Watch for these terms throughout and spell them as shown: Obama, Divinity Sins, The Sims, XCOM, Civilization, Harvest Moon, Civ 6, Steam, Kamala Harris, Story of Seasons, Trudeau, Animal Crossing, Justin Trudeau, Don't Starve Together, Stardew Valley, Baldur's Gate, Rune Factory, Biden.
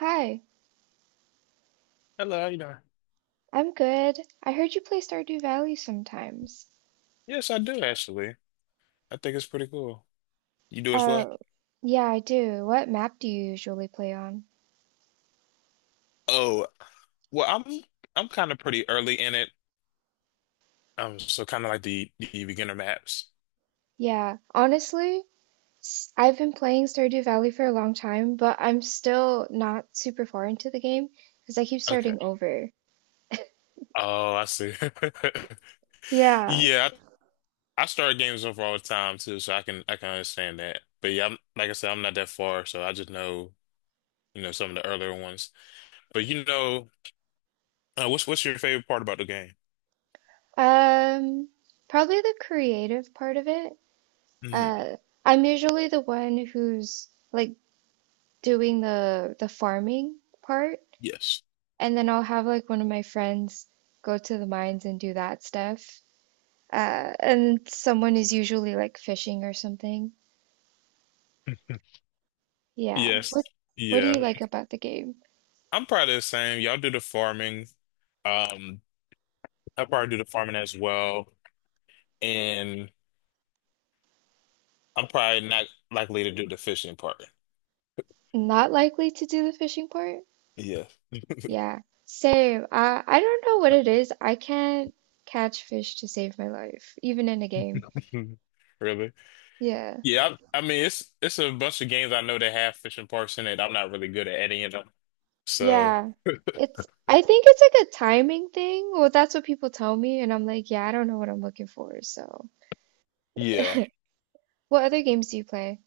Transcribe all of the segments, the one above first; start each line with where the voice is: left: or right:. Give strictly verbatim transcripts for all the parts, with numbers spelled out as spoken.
right: Hi,
left: Hello, you know.
right: I'm good. I heard you play Stardew Valley sometimes.
left: Yes, I do actually. I think it's pretty cool. You do as well?
right: Oh, yeah, I do. What map do you usually play on?
left: Oh, well, I'm I'm kind of pretty early in it. Um, so kind of like the the beginner maps.
right: Yeah, honestly, s- I've been playing Stardew Valley for a long time, but I'm still not super far into the game because I keep
left: Okay.
right: starting over.
left: Oh, I see.
right: Yeah,
left: Yeah, I, I start games over all the time too, so I can I can understand that. But yeah, I'm, like I said, I'm not that far, so I just know you know some of the earlier ones. But you know, uh, what's what's your favorite part about the game?
right: um, probably the creative part of it.
left: Mm,
right: Uh, I'm usually the one who's like doing the the farming part.
left: yes.
right: And then I'll have like one of my friends go to the mines and do that stuff. Uh, and someone is usually like fishing or something. Yeah.
left: Yes.
right: What what do you
left: Yeah.
right: like about the game?
left: I'm probably the same. Y'all do the farming. Um, I probably do the farming as well, and I'm probably not likely to do the fishing part.
right: Not likely to do the fishing part?
left: Yeah.
right: Yeah. Same. I I don't know what it is. I can't catch fish to save my life, even in a game.
left: Really?
right: Yeah.
left: Yeah, I, I mean it's it's a bunch of games I know that have fishing parts in it. I'm not really good at any of them. So
right: Yeah. It's I think it's like a timing thing. Well, that's what people tell me, and I'm like, yeah, I don't know what I'm looking for, so.
left: yeah.
right: What other games do you play?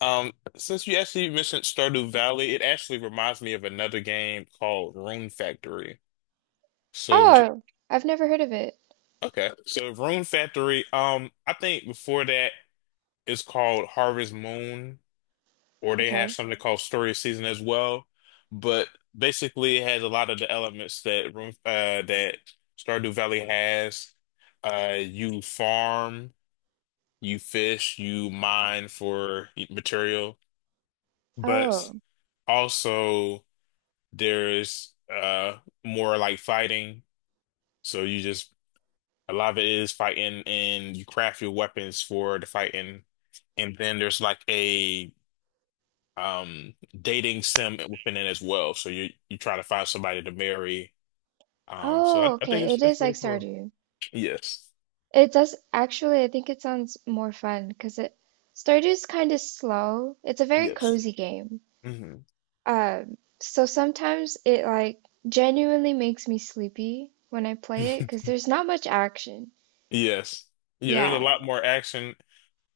left: Um, since you actually mentioned Stardew Valley, it actually reminds me of another game called Rune Factory. So
right: Oh, I've never heard of it.
left: okay. So Rune Factory, um, I think before that it's called Harvest Moon, or they have
right: Okay.
left: something called Story Season as well. But basically, it has a lot of the elements that Room uh, that Stardew Valley has. Uh, you farm, you fish, you mine for material, but
right: Oh.
left: also there's uh more like fighting. So you just a lot of it is fighting, and you craft your weapons for the fighting. And then there's like a um dating sim within it as well. So you you try to find somebody to marry. Um, so I,
right: Oh,
left: I think
right: okay.
left: it's
right: It
left: it's
right: is like
left: pretty cool.
right: Stardew.
left: Yes.
right: It does actually, I think it sounds more fun because it Stardew's kind of slow. It's a very
left: Yes.
right: cozy game.
left: Hmm.
right: Um, so sometimes it like genuinely makes me sleepy when I play it because there's not much action.
left: Yes. Yeah, there's a
right: Yeah.
left: lot more action.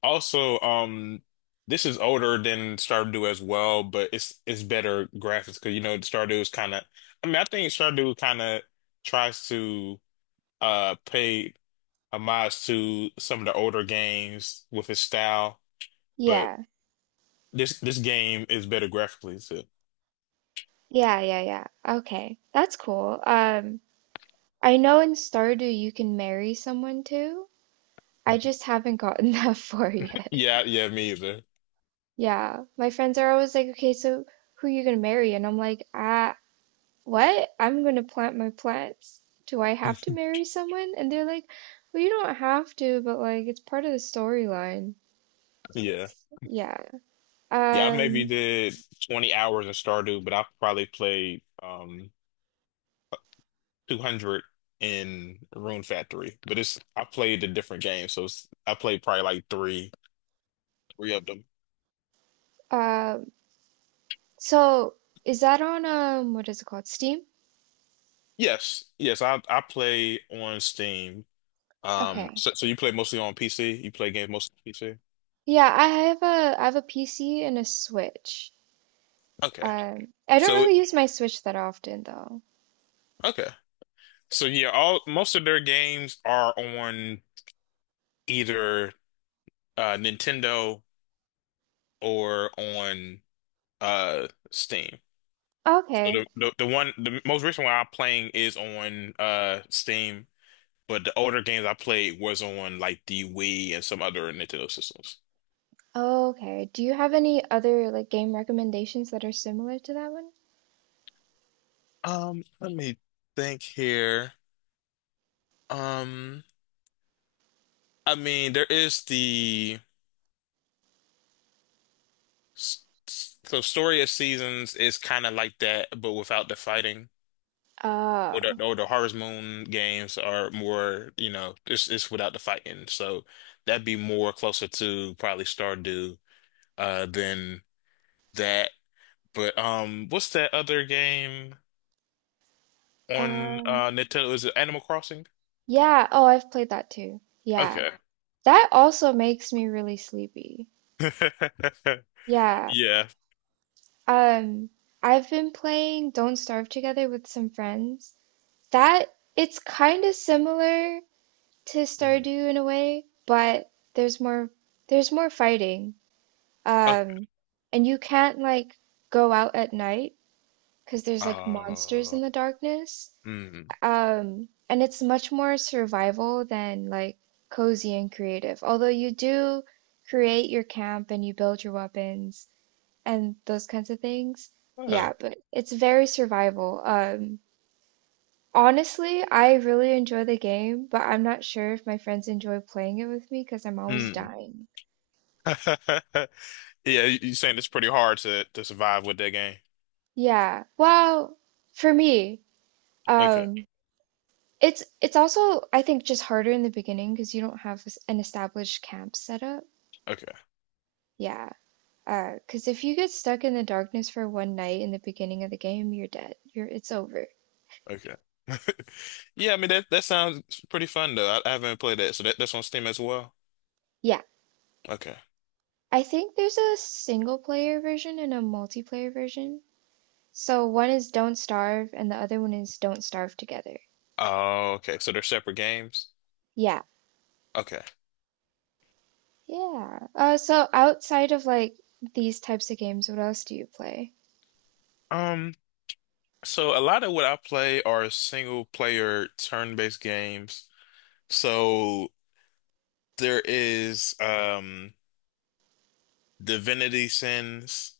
left: Also, um, this is older than Stardew as well, but it's it's better graphics because you know Stardew is kind of. I mean, I think Stardew kind of tries to uh pay homage to some of the older games with his style, but
right: Yeah.
left: This this game is better graphically too.
right: Yeah, yeah, yeah. Okay. That's cool. Um, I know in Stardew you can marry someone too. I just haven't gotten that far yet.
left: Yeah, yeah, me either.
right: Yeah, my friends are always like, okay, so who are you gonna marry? And I'm like, ah, what? I'm gonna plant my plants. Do I have to marry someone? And they're like, well, you don't have to, but like, it's part of the storyline.
left: Yeah.
right: Yeah.
left: Yeah, I maybe
right: Um,
left: did twenty hours in Stardew, but I probably played um two hundred in Rune Factory. But it's I played a different game, so it's, I played probably like three three of them.
right: um, so is that on, um, what is it called? Steam?
left: Yes, yes, I I play on Steam. Um,
right: Okay.
left: so so you play mostly on P C? You play games mostly on P C?
right: Yeah, I have a, I have a P C and a Switch.
left: Okay.
right: Um, I don't
left: So
right: really use my Switch that often though.
left: okay. So yeah, all most of their games are on either uh, Nintendo or on uh, Steam. So
right: Okay.
left: the, the the one the most recent one I'm playing is on uh, Steam, but the older games I played was on like the Wii and some other Nintendo systems.
right: Oh, okay. Do you have any other like game recommendations that are similar to that one?
left: Um, let me think here. Um, I mean, there is the s- s- so Story of Seasons is kind of like that, but without the fighting. Or
right: Oh.
left: the, or the Harvest Moon games are more, you know, it's it's without the fighting. So that'd be more closer to probably Stardew uh than that. But um what's that other game on
right: Um,
left: uh Nintendo? Is it Animal Crossing?
right: yeah. Oh, I've played that too. Yeah.
left: Okay.
right: That also makes me really sleepy. Yeah.
left: Yeah.
right: Um, I've been playing Don't Starve Together with some friends. That It's kind of similar to
left: Mhm.
right: Stardew in a way, but there's more there's more fighting.
left: Okay.
right: Um, and you can't like go out at night, because there's like monsters
left: Uh,
right: in the darkness.
left: mm,
right: Um, and it's much more survival than like cozy and creative. Although you do create your camp and you build your weapons and those kinds of things.
left: uh,
right: Yeah, but it's very survival. Um, honestly, I really enjoy the game, but I'm not sure if my friends enjoy playing it with me because I'm always
left: mm.
right: dying.
left: Yeah, you, you saying it's pretty hard to to survive with that game?
right: Yeah. Well, for me,
left: Okay.
right: um, It's it's also I think just harder in the beginning because you don't have s- an established camp set up.
left: Okay.
right: Yeah, uh, because if you get stuck in the darkness for one night in the beginning of the game, you're dead. You're It's over.
left: Okay. Yeah, I mean that that sounds pretty fun though. I, I haven't played that, so that, that's on Steam as well.
right: Yeah,
left: Okay.
right: I think there's a single player version and a multiplayer version. So one is Don't Starve and the other one is Don't Starve Together.
left: Oh, okay. So they're separate games.
right: Yeah,
left: Okay.
right: yeah. Uh, so outside of like these types of games, what else do you play?
left: Um, so a lot of what I play are single player turn-based games. So there is um Divinity Sins.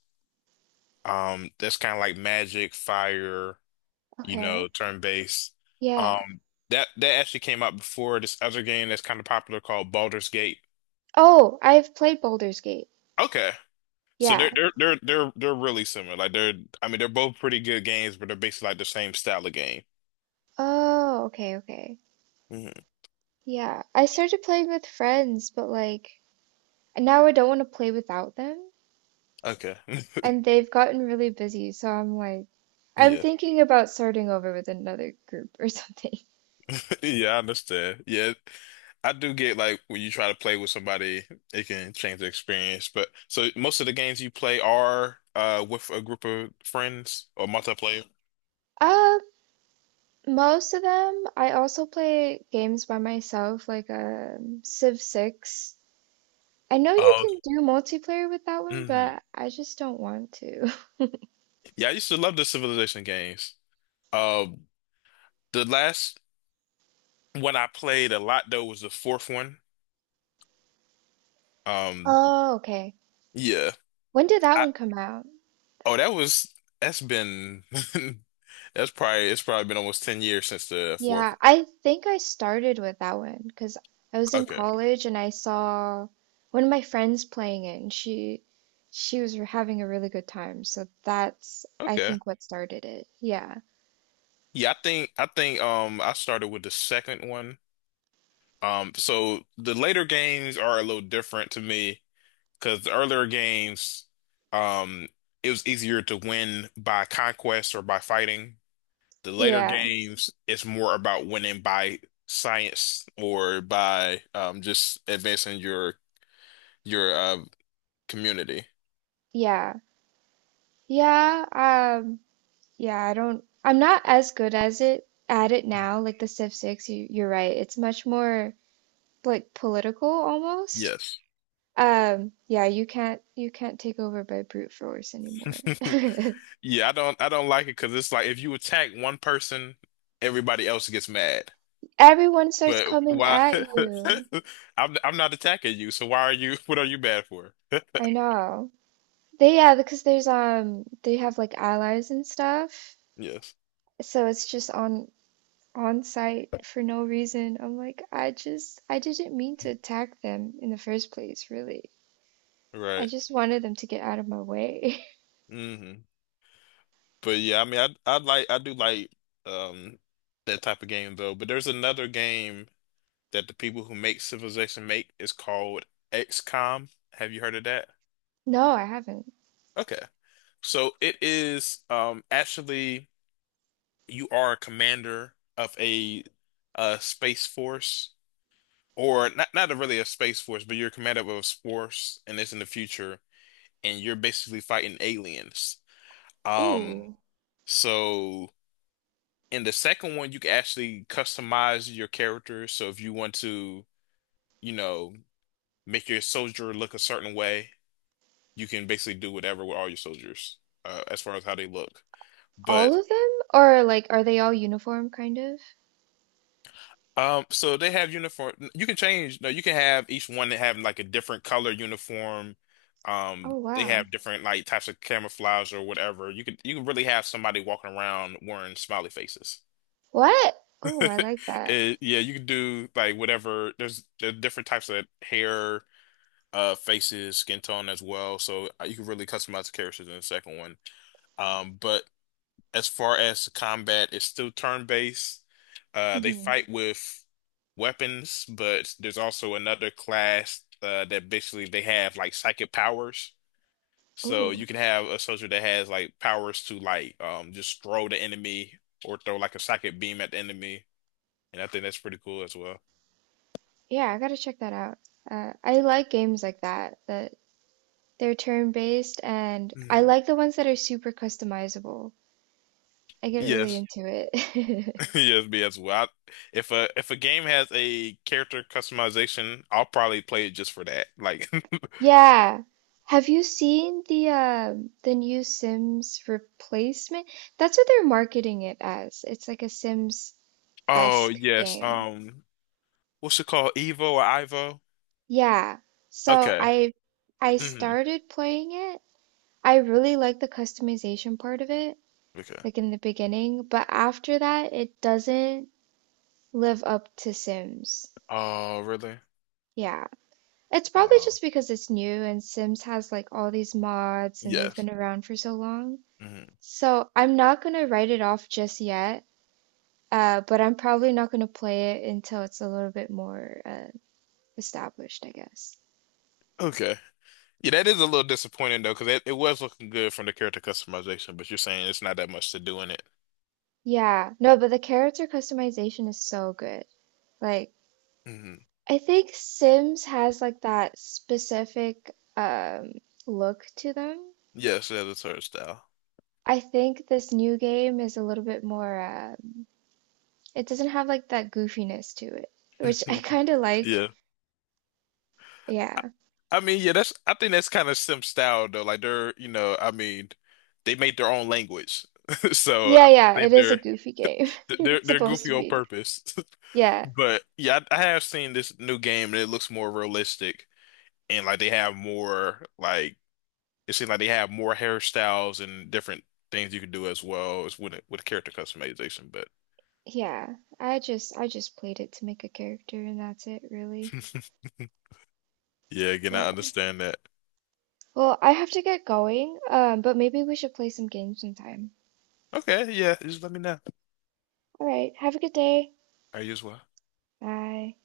left: Um, that's kind of like Magic, Fire, you know,
right: Okay.
left: turn-based.
right: Yeah.
left: Um, that that actually came out before this other game that's kind of popular called Baldur's Gate.
right: Oh, I've played Baldur's Gate.
left: Okay. So they're
right: Yeah.
left: they're they're they're they're really similar. Like they're I mean they're both pretty good games, but they're basically like the same style of game.
right: Oh, okay, okay.
left: Hmm.
right: Yeah. I started playing with friends, but like and now I don't want to play without them.
left: Okay.
right: And they've gotten really busy, so I'm like I'm
left: Yeah.
right: thinking about starting over with another group or something.
left: Yeah, I understand. Yeah. I do get like when you try to play with somebody, it can change the experience. But so most of the games you play are uh with a group of friends or multiplayer.
right: Uh, most of them, I also play games by myself, like um Civ six. I know you
left: Oh,
right: can do multiplayer with that one,
left: hmm,
right: but I just don't want to.
left: yeah, I used to love the Civilization games. Um, the last one I played a lot though was the fourth one. Um,
right: Oh, okay.
left: yeah.
right: When did that one come out?
left: Oh, that was that's been that's probably it's probably been almost ten years since the fourth.
right: Yeah, I think I started with that one because I was in
left: Okay.
right: college and I saw one of my friends playing it and she she was re- having a really good time. So that's I
left: Okay.
right: think what started it. Yeah.
left: Yeah, I think I think um I started with the second one. Um so the later games are a little different to me because the earlier games um it was easier to win by conquest or by fighting. The later
right: Yeah.
left: games it's more about winning by science or by um just advancing your your uh community.
right: Yeah. Yeah. Um yeah, I don't I'm not as good as it at it
left: Mhm.
right: now like the Civ six you you're right. It's much more like political almost.
left: Yes.
right: Um yeah, you can't you can't take over by brute force anymore.
left: Yeah, I don't I don't like it because it's like if you attack one person, everybody else gets mad.
right: Everyone starts
left: But
right: coming
left: why?
right: at you.
left: I'm I'm not attacking you, so why are you? What are you bad for?
right: I know. They, yeah, because there's um they have like allies and stuff.
left: Yes,
right: So it's just on on site for no reason. I'm like, I just I didn't mean to attack them in the first place, really. I
left: right.
right: just wanted them to get out of my way.
left: Hmm. But yeah, I mean, I I like I do like um that type of game though. But there's another game that the people who make Civilization make is called XCOM. Have you heard of that?
right: No, I haven't.
left: Okay. So it is um actually, you are a commander of a uh space force, or not not really a space force, but you're a commander of a force, and it's in the future and you're basically fighting aliens. Um
right: Ooh.
left: so in the second one you can actually customize your character. So if you want to, you know, make your soldier look a certain way, you can basically do whatever with all your soldiers, uh, as far as how they look.
right: All
left: But
right: of them? Or like are they all uniform kind of?
left: Um, so they have uniform. You can change. No, you can have each one that have like a different color uniform. Um,
right: Oh
left: they
right: wow.
left: have different like types of camouflage or whatever. You could you can really have somebody walking around wearing smiley faces.
right: What? Oh, I like that.
left: It- yeah, you can do like whatever. There's there are different types of hair, uh, faces, skin tone as well. So uh, you can really customize the characters in the second one. Um, but as far as the combat, it's still turn-based. Uh, they
right: Hmm.
left: fight with weapons, but there's also another class uh, that basically they have like psychic powers. So
right: Ooh.
left: you can have a soldier that has like powers to like um just throw the enemy, or throw like a psychic beam at the enemy, and I think that's pretty cool as well.
right: Yeah, I gotta check that out. Uh, I like games like that, that they're turn-based, and I
left: Mhm.
right: like the ones that are super customizable. I get really
left: Yes,
right: into it.
left: yes, me as well. I- if a if a game has a character customization, I'll probably play it just for that. Like,
right: Yeah. Have you seen the um the new Sims replacement? That's what they're marketing it as. It's like a Sims-esque
left: oh yes,
right: game.
left: um. What's it called? Evo or Ivo?
right: Yeah. So
left: Okay.
right: I I
left: Hmm.
right: started playing it. I really like the customization part of it,
left: Okay.
right: like in the beginning, but after that it doesn't live up to Sims.
left: Oh, really?
right: Yeah. It's probably
left: Oh,
right: just because it's new and Sims has like all these mods and they've
left: yes.
right: been around for so long.
left: Hmm.
right: So I'm not gonna write it off just yet, uh, but I'm probably not gonna play it until it's a little bit more uh, established, I guess.
left: Okay. Yeah, that is a little disappointing though, because it, it was looking good from the character customization, but you're saying it's not that much to do in it.
right: Yeah. No, but the character customization is so good. Like,
left: Hmm,
right: I think Sims has like that specific um, look to them.
left: yes, that is her style.
right: I think this new game is a little bit more uh, it doesn't have like that goofiness to it, which I kind of like.
left: Yeah.
right: Yeah.
left: I, I mean, yeah, that's I think that's kind of Sim style though. Like they're, you know, I mean, they made their own language. So
right: Yeah,
left: I
right: yeah, it
left: think
right: is a
left: they're
right: goofy game.
left: they're
right: It's
left: they're
right: supposed
left: goofy
right: to
left: on
right: be.
left: purpose.
right: Yeah.
left: But yeah, I, I have seen this new game and it looks more realistic and like they have more like it seems like they have more hairstyles and different things you can do as well as with with character customization. But
right: Yeah. I just I just played it to make a character and that's it, really.
left: yeah, again,
right: Well,
left: I understand that.
right: well, I have to get going, um, but maybe we should play some games sometime.
left: Okay, yeah, just let me know.
right: All right, have a good day.
left: Are you as well?
right: Bye.